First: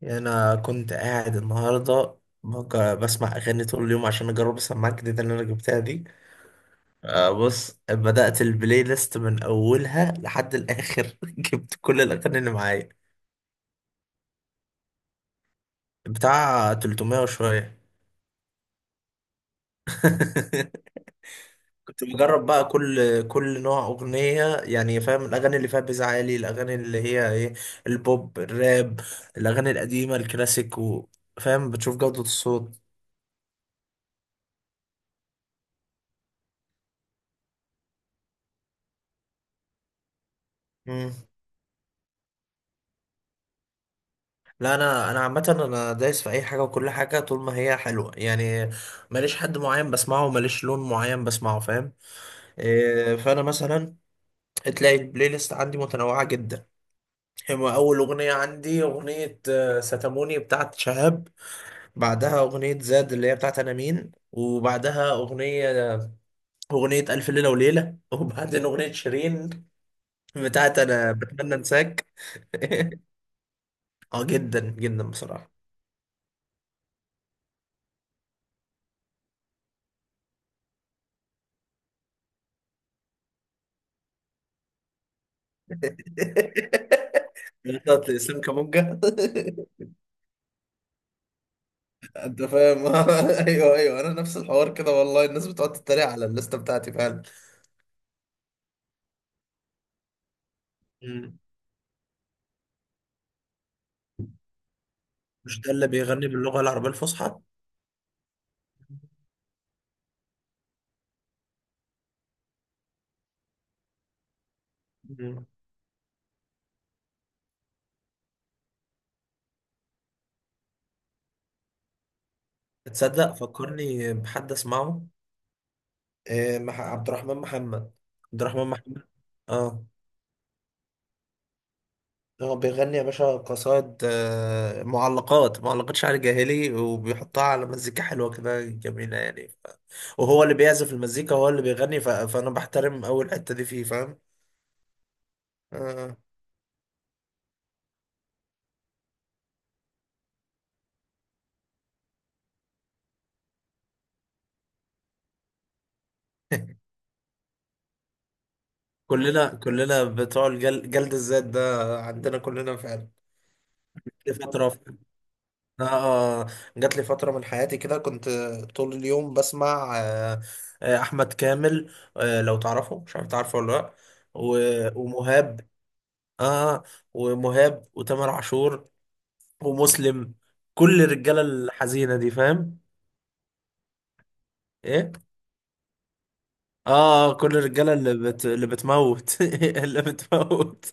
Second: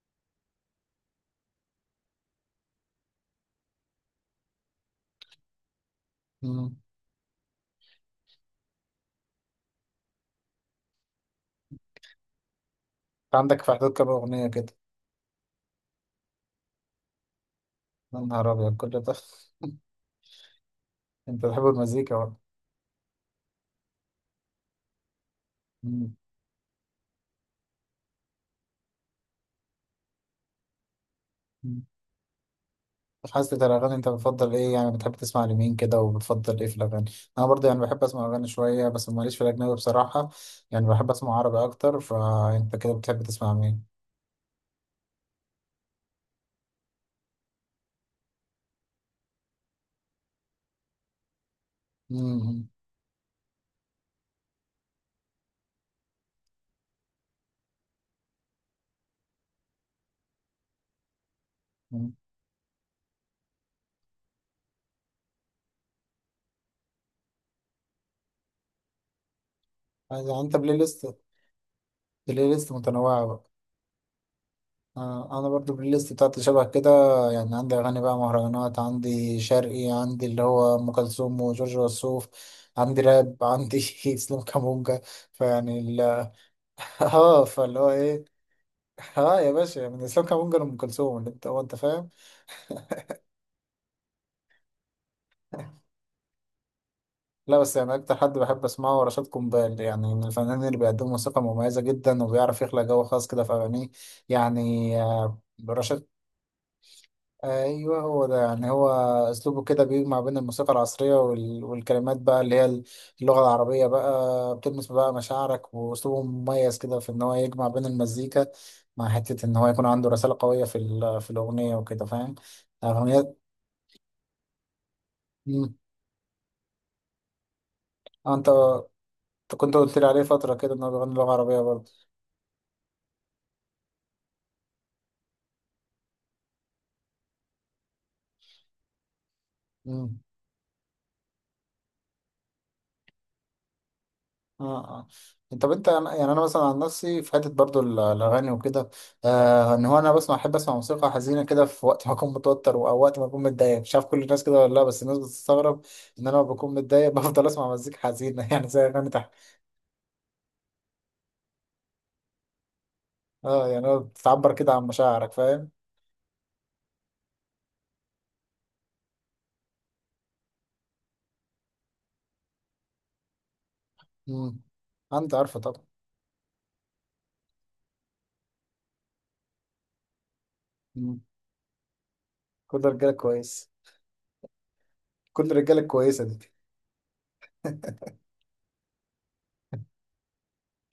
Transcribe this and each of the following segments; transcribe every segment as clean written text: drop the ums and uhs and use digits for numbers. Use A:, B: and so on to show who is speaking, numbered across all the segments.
A: يعني انا كنت قاعد النهارده بسمع اغاني طول اليوم عشان اجرب السماعه الجديده اللي انا جبتها دي.
B: مم.
A: بص بدات البلاي ليست من اولها لحد الاخر. جبت كل الاغاني اللي معايا
B: انت عندك في اعداد كام اغنيه كده؟
A: بتاع 300 وشويه.
B: يا نهار ابيض كل ده! انت بتحب
A: كنت
B: المزيكا بقى؟
A: بجرب بقى كل نوع اغنيه، يعني فاهم، الاغاني اللي فيها بيز
B: مم.
A: عالي، الاغاني اللي هي ايه، البوب، الراب، الاغاني القديمه الكلاسيك فاهم،
B: مم.
A: بتشوف جوده الصوت.
B: في حاسة الأغاني أنت بتفضل إيه؟ يعني بتحب تسمع لمين كده وبتفضل إيه في الأغاني؟ أنا برضه يعني بحب أسمع أغاني شوية، بس ماليش في الأجنبي بصراحة، يعني بحب
A: مم.
B: أسمع عربي أكتر. فأنت كده بتحب تسمع مين؟
A: لا، انا عامه انا دايس في اي حاجه وكل حاجه طول ما هي حلوه يعني. ماليش حد معين بسمعه، ماليش لون معين بسمعه، فاهم.
B: مم.
A: إيه، فانا مثلا تلاقي البلاي ليست عندي متنوعه جدا. هما اول اغنيه عندي اغنيه ستاموني بتاعت شهاب.
B: مم.
A: بعدها اغنيه زاد اللي هي بتاعت انا مين، وبعدها اغنيه الف ليله وليله. وبعدين اغنيه شيرين
B: يعني أنت بلاي
A: بتاعت
B: ليست،
A: انا بتمنى انساك.
B: بلاي ليست متنوعة بقى.
A: اه جدا جدا
B: انا
A: بصراحه.
B: برضو البلاي ليست بتاعتي شبه كده، يعني عندي اغاني بقى مهرجانات، عندي شرقي، عندي اللي هو ام كلثوم وجورج وسوف، عندي راب، عندي اسلام كامونجا، فيعني ال- اه، فاللي هو
A: بتاعت
B: ايه،
A: اسلام كامونجا.
B: اه يا باشا، من اسلام كامونجا لام كلثوم، اللي انت هو انت فاهم.
A: انت فاهم. ايوه ايوه، انا نفس الحوار كده والله، الناس بتقعد تتريق على الليسته بتاعتي فعلا.
B: لا بس يعني اكتر حد بحب اسمعه هو رشاد قنبال، يعني من الفنانين اللي بيقدموا
A: مم.
B: موسيقى مميزه جدا، وبيعرف يخلق جو خاص كده في اغانيه، يعني
A: مش ده اللي
B: رشاد،
A: بيغني باللغة العربية الفصحى؟
B: ايوه هو ده، يعني هو اسلوبه كده بيجمع بين الموسيقى العصريه والكلمات بقى اللي هي اللغه العربيه بقى، بتلمس بقى
A: مم.
B: مشاعرك، واسلوبه مميز كده في ان هو يجمع بين المزيكا مع حته ان هو يكون عنده رساله قويه في الاغنيه وكده، فاهم،
A: تصدق
B: اغنيات.
A: فكرني بحد اسمعه.
B: مم.
A: إيه، عبد الرحمن محمد،
B: آه،
A: عبد
B: انت
A: الرحمن محمد.
B: أنت كنت
A: اه،
B: قلت لي عليه فتره كده ان هو بيغني لغه عربيه برضه.
A: هو بيغني يا باشا قصائد، معلقات، معلقات شعر جاهلي وبيحطها على مزيكا حلوة كده جميلة يعني وهو اللي بيعزف المزيكا هو اللي بيغني فأنا بحترم أول الحتة دي فيه، فاهم.
B: اه، اه. طب انت
A: آه.
B: يعني انا مثلا عن نفسي في حته برضو الاغاني وكده، آه ان هو انا بسمع، احب اسمع موسيقى حزينه كده في وقت ما اكون متوتر، او وقت ما اكون متضايق، مش عارف كل الناس كده ولا لا، بس الناس بتستغرب ان انا لما بكون متضايق بفضل اسمع مزيكا حزينه، يعني زي اغاني تحت.
A: كلنا كلنا بتوع جلد الذات ده عندنا كلنا فعلا.
B: اه، يعني هو
A: جات لي
B: بتعبر
A: فترة.
B: كده عن مشاعرك، فاهم.
A: آه آه، جات لي فترة من حياتي كده كنت طول اليوم بسمع أحمد كامل. آه لو تعرفه، مش عارف تعرفه ولا لأ. و...
B: امم، انت عارفه
A: ومهاب.
B: طبعا.
A: آه ومهاب وتامر عاشور ومسلم. كل
B: مم.
A: الرجالة الحزينة دي
B: كل
A: فاهم.
B: الرجاله كويس،
A: إيه؟
B: كل الرجاله كويسه دي.
A: آه آه، كل الرجالة اللي بتموت. اللي بتموت.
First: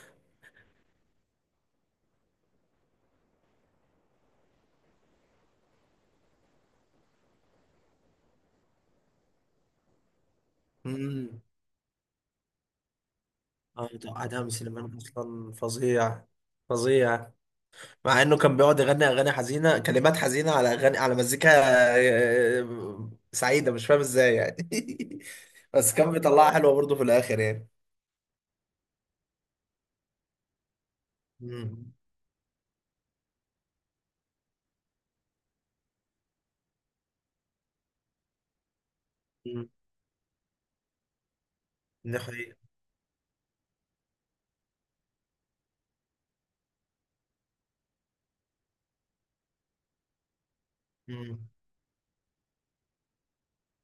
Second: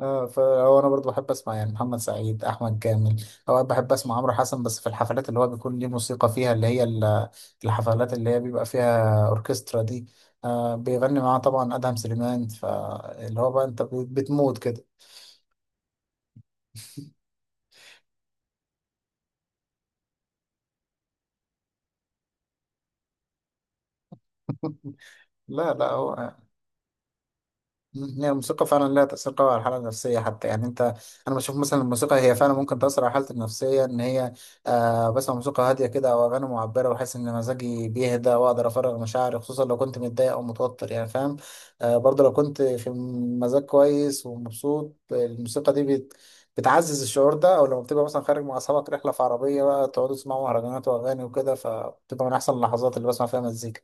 B: اه، فهو انا برضو بحب اسمع يعني محمد سعيد، احمد كامل، اوقات بحب اسمع عمرو حسن، بس في الحفلات اللي هو بيكون ليه موسيقى فيها اللي هي الحفلات اللي هي بيبقى فيها اوركسترا دي، آه بيغني معاه طبعا ادهم سليمان، فاللي هو بقى انت
A: اه، توقعت هام
B: بتموت كده.
A: سليمان اصلا فظيع، فظيع. مع انه كان بيقعد يغني اغاني حزينه، كلمات حزينه على اغاني، على مزيكا سعيده، مش فاهم ازاي يعني.
B: لا لا
A: بس كان
B: هو.
A: بيطلعها حلوه برضه في الاخر يعني.
B: مم. هي الموسيقى فعلا لها تأثير قوي على الحالة النفسية، حتى يعني انت، انا بشوف مثلا
A: امم.
B: الموسيقى هي فعلا ممكن تأثر على حالتي النفسية، ان هي آه بسمع موسيقى هادية كده او اغاني معبرة، واحس ان مزاجي بيهدى، واقدر افرغ مشاعري، خصوصا
A: أمم.
B: لو كنت متضايق او متوتر، يعني فاهم. آه
A: دي
B: برضه لو
A: حقيقه.
B: كنت في مزاج كويس ومبسوط، الموسيقى دي بتعزز الشعور ده، او لما بتبقى مثلا خارج مع اصحابك رحلة في عربية بقى، تقعدوا تسمعوا مهرجانات واغاني
A: مم.
B: وكده، فبتبقى من احسن اللحظات اللي بسمع فيها مزيكا.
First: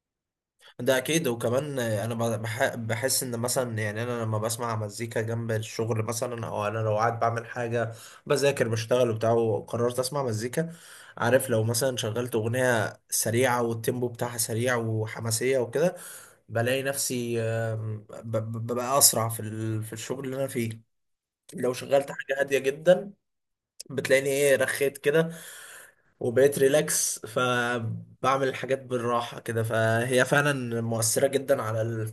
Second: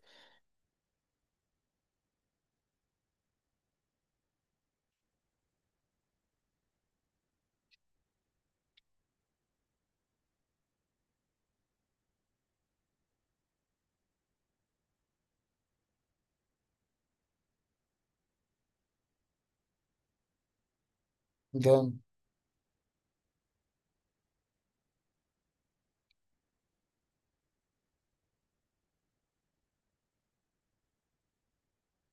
A: ده اكيد. وكمان انا بحس ان مثلا يعني انا لما بسمع مزيكا جنب الشغل مثلا، او انا لو قاعد بعمل حاجه، بذاكر، بشتغل، وبتاع، وقررت اسمع مزيكا، عارف، لو مثلا شغلت اغنيه سريعه والتيمبو بتاعها سريع وحماسيه وكده، بلاقي نفسي ببقى اسرع في الشغل اللي انا فيه. لو
B: جامد.
A: شغلت حاجه هاديه جدا بتلاقيني ايه، رخيت كده وبقيت ريلاكس، فبعمل الحاجات بالراحه كده. فهي فعلا مؤثره جدا على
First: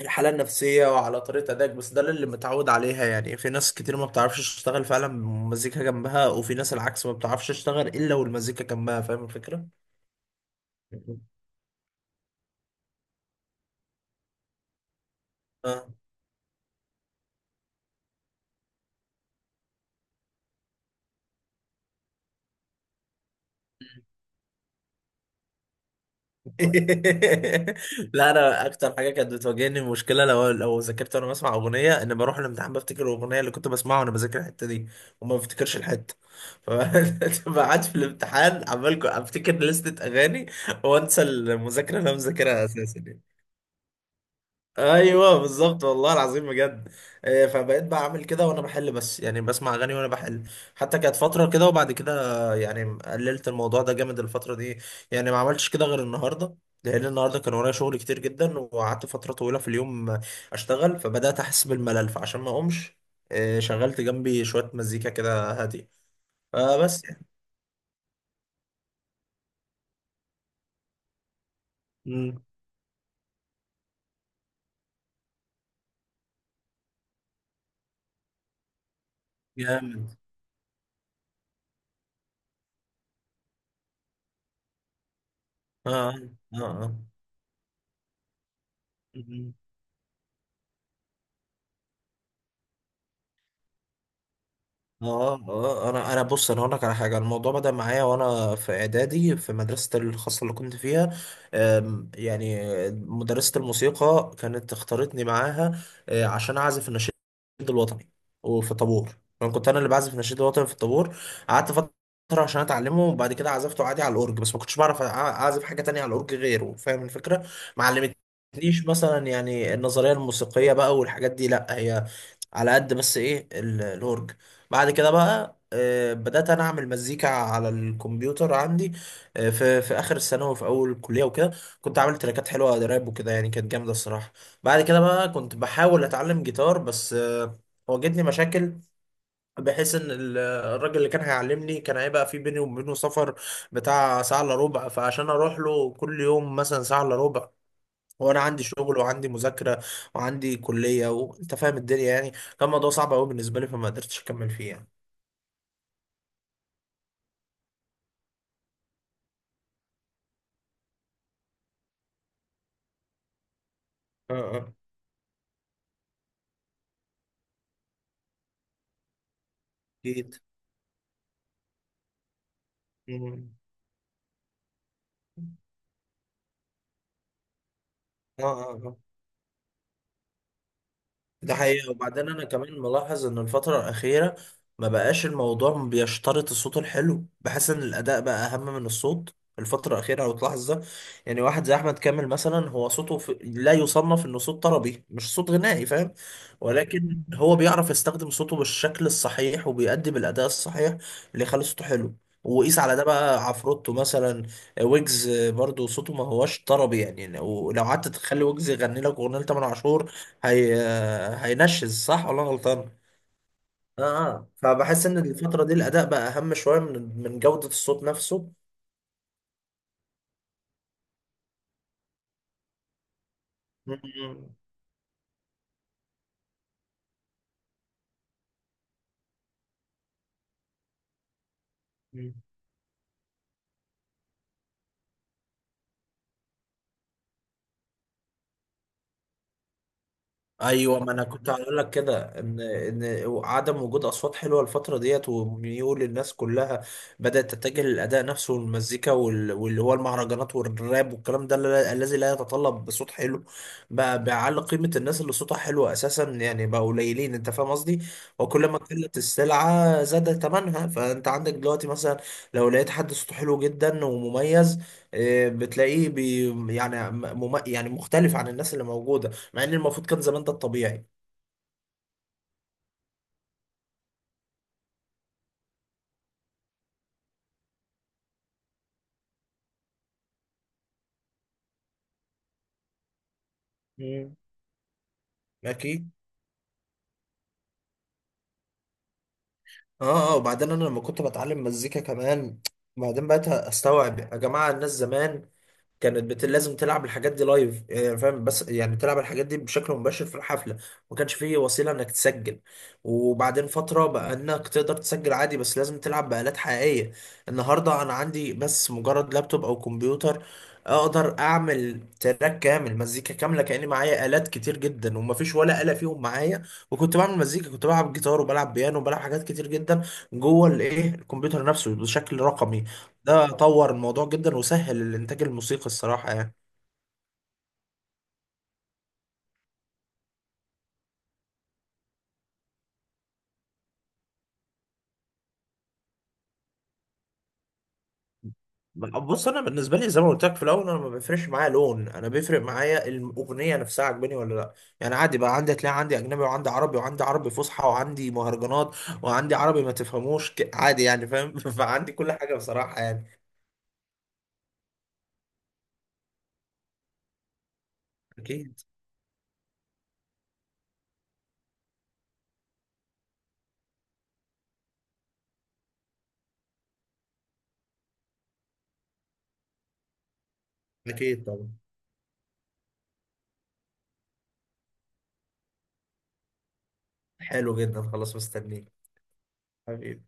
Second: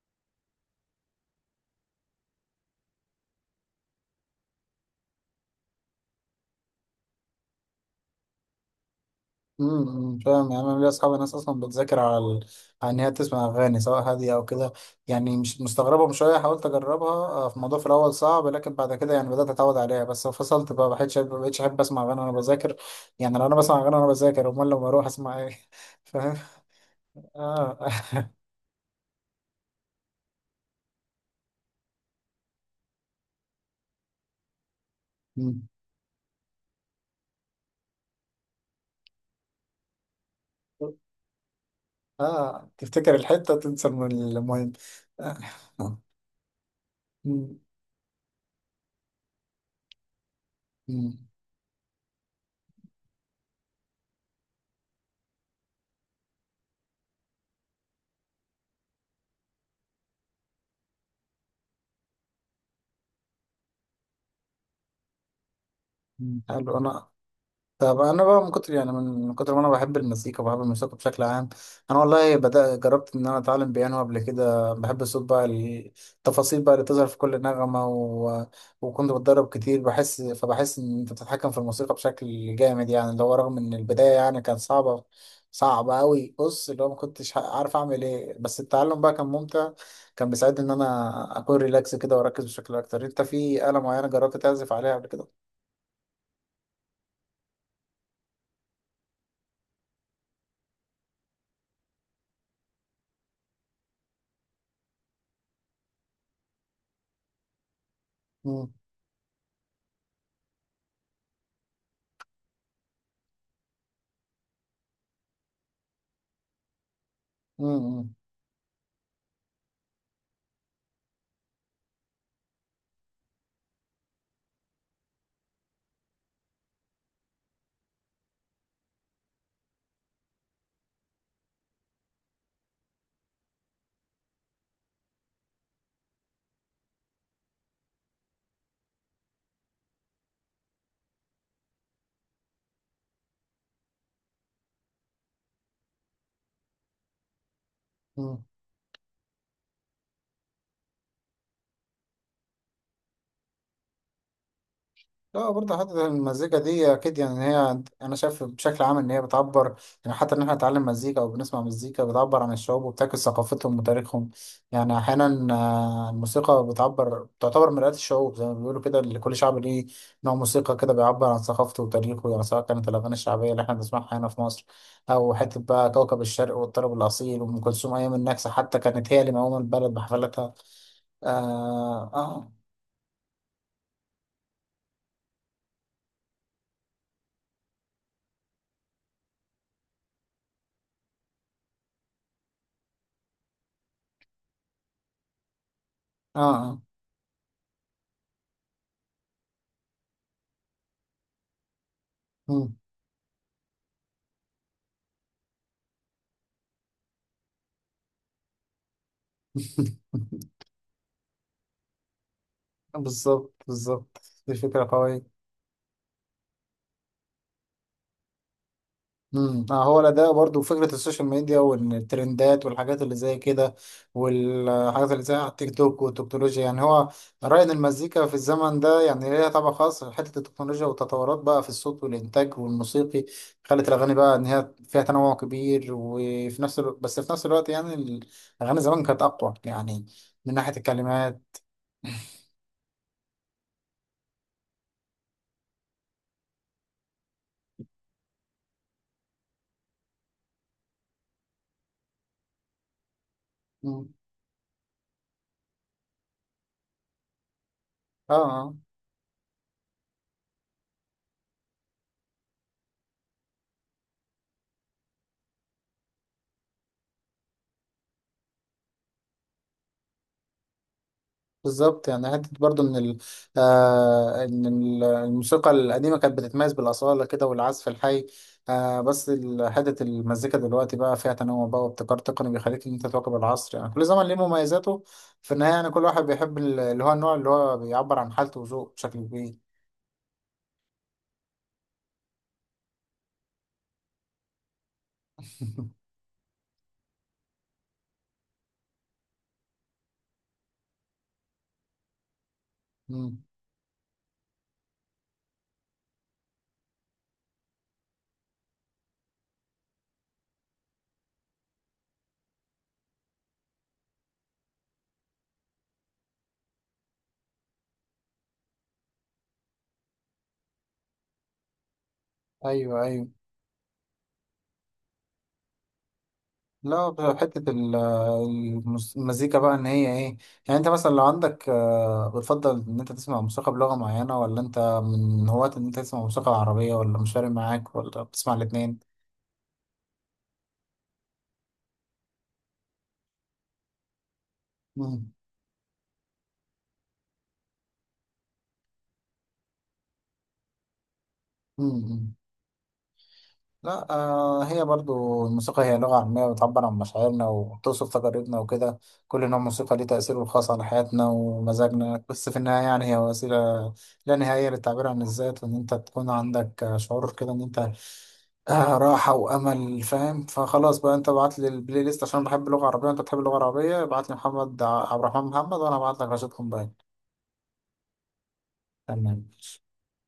A: الحالة النفسية وعلى طريقة أدائك، بس ده اللي متعود عليها يعني. في ناس كتير ما بتعرفش تشتغل فعلا مزيكا جنبها، وفي ناس العكس، ما بتعرفش تشتغل إلا والمزيكا جنبها، فاهم الفكرة؟
B: فاهم. يعني انا ليا اصحابي ناس اصلا بتذاكر على ان هي تسمع اغاني سواء هاديه او كده، يعني مش
A: اه.
B: مستغربه، من شويه حاولت اجربها، في الموضوع في الاول صعب، لكن بعد كده يعني بدات اتعود عليها، بس فصلت بقى، ما بقتش احب اسمع اغاني وانا بذاكر، يعني لو انا بسمع اغاني وانا بذاكر، امال لما اروح اسمع ايه؟ فاهم. اه.
A: لا، أنا أكتر حاجة كانت بتواجهني مشكلة، لو ذاكرت وأنا بسمع أغنية، إن بروح الامتحان بفتكر الأغنية اللي كنت بسمعها وأنا بذاكر الحتة دي وما
B: مم.
A: بفتكرش الحتة. فبقعد في الامتحان عمال أفتكر لستة أغاني وأنسى المذاكرة اللي أنا مذاكرها
B: اه
A: أساسا
B: تفتكر
A: يعني.
B: الحته تنسى المهم. آه.
A: ايوه بالظبط، والله العظيم بجد.
B: مم.
A: فبقيت بعمل كده وانا بحل، بس يعني بسمع اغاني وانا بحل. حتى كانت
B: مم.
A: فتره كده، وبعد كده يعني قللت الموضوع ده جامد الفتره دي. يعني ما عملتش كده غير النهارده، لان النهارده كان ورايا شغل كتير جدا، وقعدت فتره طويله في اليوم اشتغل، فبدات احس بالملل، فعشان ما اقومش شغلت جنبي شويه مزيكا كده هاديه،
B: مم. حلو
A: فبس
B: انا.
A: يعني.
B: طب انا بقى، من كتر يعني من كتر ما انا بحب المزيكا، وبحب الموسيقى بشكل عام، انا والله
A: مم.
B: جربت ان انا اتعلم بيانو قبل كده، بحب الصوت بقى، التفاصيل بقى اللي بتظهر في كل نغمة وكنت بتدرب كتير،
A: جامد.
B: بحس، فبحس ان انت بتتحكم في الموسيقى بشكل جامد، يعني اللي هو رغم ان البداية يعني كانت صعبة،
A: اه
B: صعبة قوي،
A: اه
B: بص اللي هو ما
A: اه.
B: كنتش عارف اعمل ايه، بس التعلم بقى كان
A: مم.
B: ممتع، كان بيساعدني ان انا اكون ريلاكس كده واركز بشكل اكتر. انت في آلة معينة جربت تعزف عليها قبل
A: اه
B: كده؟
A: اه، انا بص، انا هقول لك على حاجه. الموضوع بدا معايا وانا في اعدادي في مدرسه الخاصه اللي كنت فيها. يعني مدرسه الموسيقى كانت اختارتني معاها عشان اعزف النشيد الوطني.
B: مم.
A: وفي طابور، انا كنت انا اللي بعزف النشيد الوطني في الطابور. قعدت فتره عشان اتعلمه، وبعد كده عزفته عادي على الاورج، بس ما كنتش بعرف اعزف حاجه تانية على الاورج غيره، فاهم الفكره. ما
B: مم.
A: علمتنيش مثلا يعني النظريه الموسيقيه بقى والحاجات دي، لا، هي على قد بس ايه الاورج. بعد كده بقى بدأت أنا أعمل مزيكا على الكمبيوتر عندي في في آخر الثانوي وفي أول الكلية وكده. كنت عامل تراكات حلوة راب وكده، يعني كانت جامدة الصراحة. بعد كده بقى كنت بحاول أتعلم جيتار، بس واجهتني مشاكل، بحيث إن الراجل اللي كان هيعلمني كان هيبقى في بيني وبينه سفر بتاع ساعة إلا ربع، فعشان أروح له كل يوم مثلا ساعة إلا ربع، وأنا
B: مم.
A: عندي شغل وعندي مذاكرة وعندي كلية وأنت فاهم الدنيا يعني، كان الموضوع صعب أوي بالنسبة لي، فما قدرتش أكمل فيه
B: لا برضه حتة المزيكا دي أكيد، يعني هي أنا شايف بشكل عام إن هي بتعبر، يعني حتى إن إحنا نتعلم مزيكا أو بنسمع مزيكا بتعبر عن الشعوب وبتعكس ثقافتهم وتاريخهم،
A: يعني.
B: يعني أحيانا الموسيقى بتعبر، تعتبر مرآة الشعوب زي ما بيقولوا كده، اللي كل شعب ليه نوع
A: اكيد.
B: موسيقى كده بيعبر عن ثقافته وتاريخه، يعني سواء كانت الأغاني الشعبية
A: مم.
B: اللي إحنا بنسمعها هنا في مصر، أو حتة بقى كوكب الشرق والطرب الأصيل وأم كلثوم أيام
A: اه
B: النكسة، حتى
A: اه.
B: كانت
A: آه.
B: هي اللي مقومة البلد بحفلاتها.
A: ده حقيقة.
B: آه،
A: وبعدين أنا
B: آه،
A: كمان ملاحظ إن الفترة الأخيرة ما بقاش الموضوع بيشترط الصوت الحلو، بحس إن الأداء بقى أهم من الصوت الفترة الأخيرة لو تلاحظ ده. يعني واحد زي أحمد كامل مثلا، هو صوته لا يصنف إنه صوت طربي، مش صوت غنائي، فاهم،
B: آه, آه.
A: ولكن هو بيعرف يستخدم صوته بالشكل الصحيح وبيقدم الأداء الصحيح اللي يخلي صوته حلو.
B: مم.
A: وقيس على ده بقى عفروتو مثلا، ويجز برضو صوته ما هوش طربي، يعني لو قعدت تخلي ويجز يغني لك أغنية لتامر عاشور هي هينشز، صح ولا أنا غلطان؟
B: بالظبط
A: اه
B: بالظبط.
A: اه،
B: دي فكرة
A: فبحس ان
B: قوية.
A: الفترة دي الاداء بقى اهم شوية من جودة الصوت نفسه.
B: امم، هو الأداء برضو، فكرة السوشيال ميديا والترندات والحاجات اللي زي كده، والحاجات اللي زي على التيك توك والتكنولوجيا، يعني هو رأي إن المزيكا في الزمن ده يعني ليها طبع خاص، حتة التكنولوجيا والتطورات بقى في الصوت
A: مم.
B: والإنتاج والموسيقي خلت الأغاني بقى إن هي فيها تنوع كبير، وفي نفس الوقت، بس في نفس الوقت يعني الأغاني زمان كانت أقوى، يعني من ناحية
A: ايوه، ما انا
B: الكلمات.
A: كنت هقول لك كده، ان عدم وجود اصوات حلوه الفتره ديت وميول الناس كلها بدات تتجه للاداء نفسه والمزيكا واللي هو المهرجانات والراب والكلام ده الذي لا يتطلب صوت حلو،
B: مم.
A: بقى بيعلي قيمه الناس اللي صوتها حلو اساسا يعني، بقى قليلين، انت فاهم قصدي.
B: اه،
A: وكل
B: آه.
A: ما قلت السلعه زاد ثمنها، فانت عندك دلوقتي مثلا لو لقيت حد صوته حلو جدا ومميز آه، بتلاقيه بي يعني يعني مختلف عن الناس اللي موجوده، مع ان المفروض كان زمان ده الطبيعي.
B: بالظبط، يعني حتة برضو إن ال، آه إن الموسيقى القديمة كانت بتتميز بالأصالة كده والعزف الحي، آه بس حتة المزيكا دلوقتي بقى فيها تنوع بقى وابتكار تقني بيخليك إن أنت تواكب العصر، يعني كل زمن ليه
A: مم.
B: مميزاته، في النهاية يعني كل
A: اكيد.
B: واحد بيحب اللي هو النوع اللي هو بيعبر عن حالته وذوقه بشكل كبير.
A: اه اه، وبعدين انا لما كنت بتعلم مزيكا كمان، بعدين بقيت استوعب يا جماعه، الناس زمان كانت لازم تلعب الحاجات دي لايف، يعني فاهم، بس يعني تلعب الحاجات دي بشكل مباشر في الحفله، ما كانش فيه وسيله انك تسجل.
B: مم.
A: وبعدين فتره بقى انك تقدر تسجل عادي، بس لازم تلعب بآلات حقيقيه. النهارده انا عندي بس مجرد لابتوب او كمبيوتر اقدر اعمل تراك كامل، مزيكا كامله، كاني معايا آلات كتير جدا ومفيش ولا آلة فيهم معايا. وكنت بعمل مزيكا، كنت بلعب جيتار وبلعب بيانو وبلعب حاجات كتير جدا جوه الكمبيوتر نفسه بشكل رقمي.
B: أيوه أيوه.
A: ده طور الموضوع جدا وسهل الانتاج الموسيقي الصراحه يعني.
B: لا بقى حتة المزيكا بقى ان هي ايه، يعني انت مثلا لو عندك بتفضل ان انت تسمع موسيقى بلغة معينة، ولا انت من هواة ان انت تسمع موسيقى عربية، ولا مش فارق معاك، ولا بتسمع الاتنين؟
A: بص انا بالنسبه لي زي ما قلت لك في الاول، انا ما بيفرقش معايا لون، انا بيفرق معايا الاغنيه نفسها عجباني ولا لا. يعني
B: مم.
A: عادي بقى، عندي تلاقي عندي اجنبي وعندي عربي وعندي عربي فصحى وعندي مهرجانات وعندي عربي ما تفهموش عادي يعني فاهم. فعندي كل
B: مم.
A: حاجه بصراحه يعني.
B: لا آه، هي برضو الموسيقى هي لغة عامية بتعبر عن مشاعرنا وبتوصف تجاربنا
A: اكيد.
B: وكده، كل نوع موسيقى ليه تأثيره الخاص على حياتنا ومزاجنا، بس في النهاية يعني هي وسيلة لا نهائية للتعبير عن الذات، وإن أنت تكون عندك شعور كده إن أنت آه راحة وأمل، فاهم، فخلاص بقى أنت
A: اكيد
B: ابعت لي
A: طبعا.
B: البلاي ليست عشان بحب اللغة العربية، وأنت بتحب اللغة العربية، ابعت لي محمد عبد الرحمن محمد، وأنا ابعت لك رشيد قنبال.
A: حلو جدا، خلاص مستنيك
B: تمام.
A: حبيبي.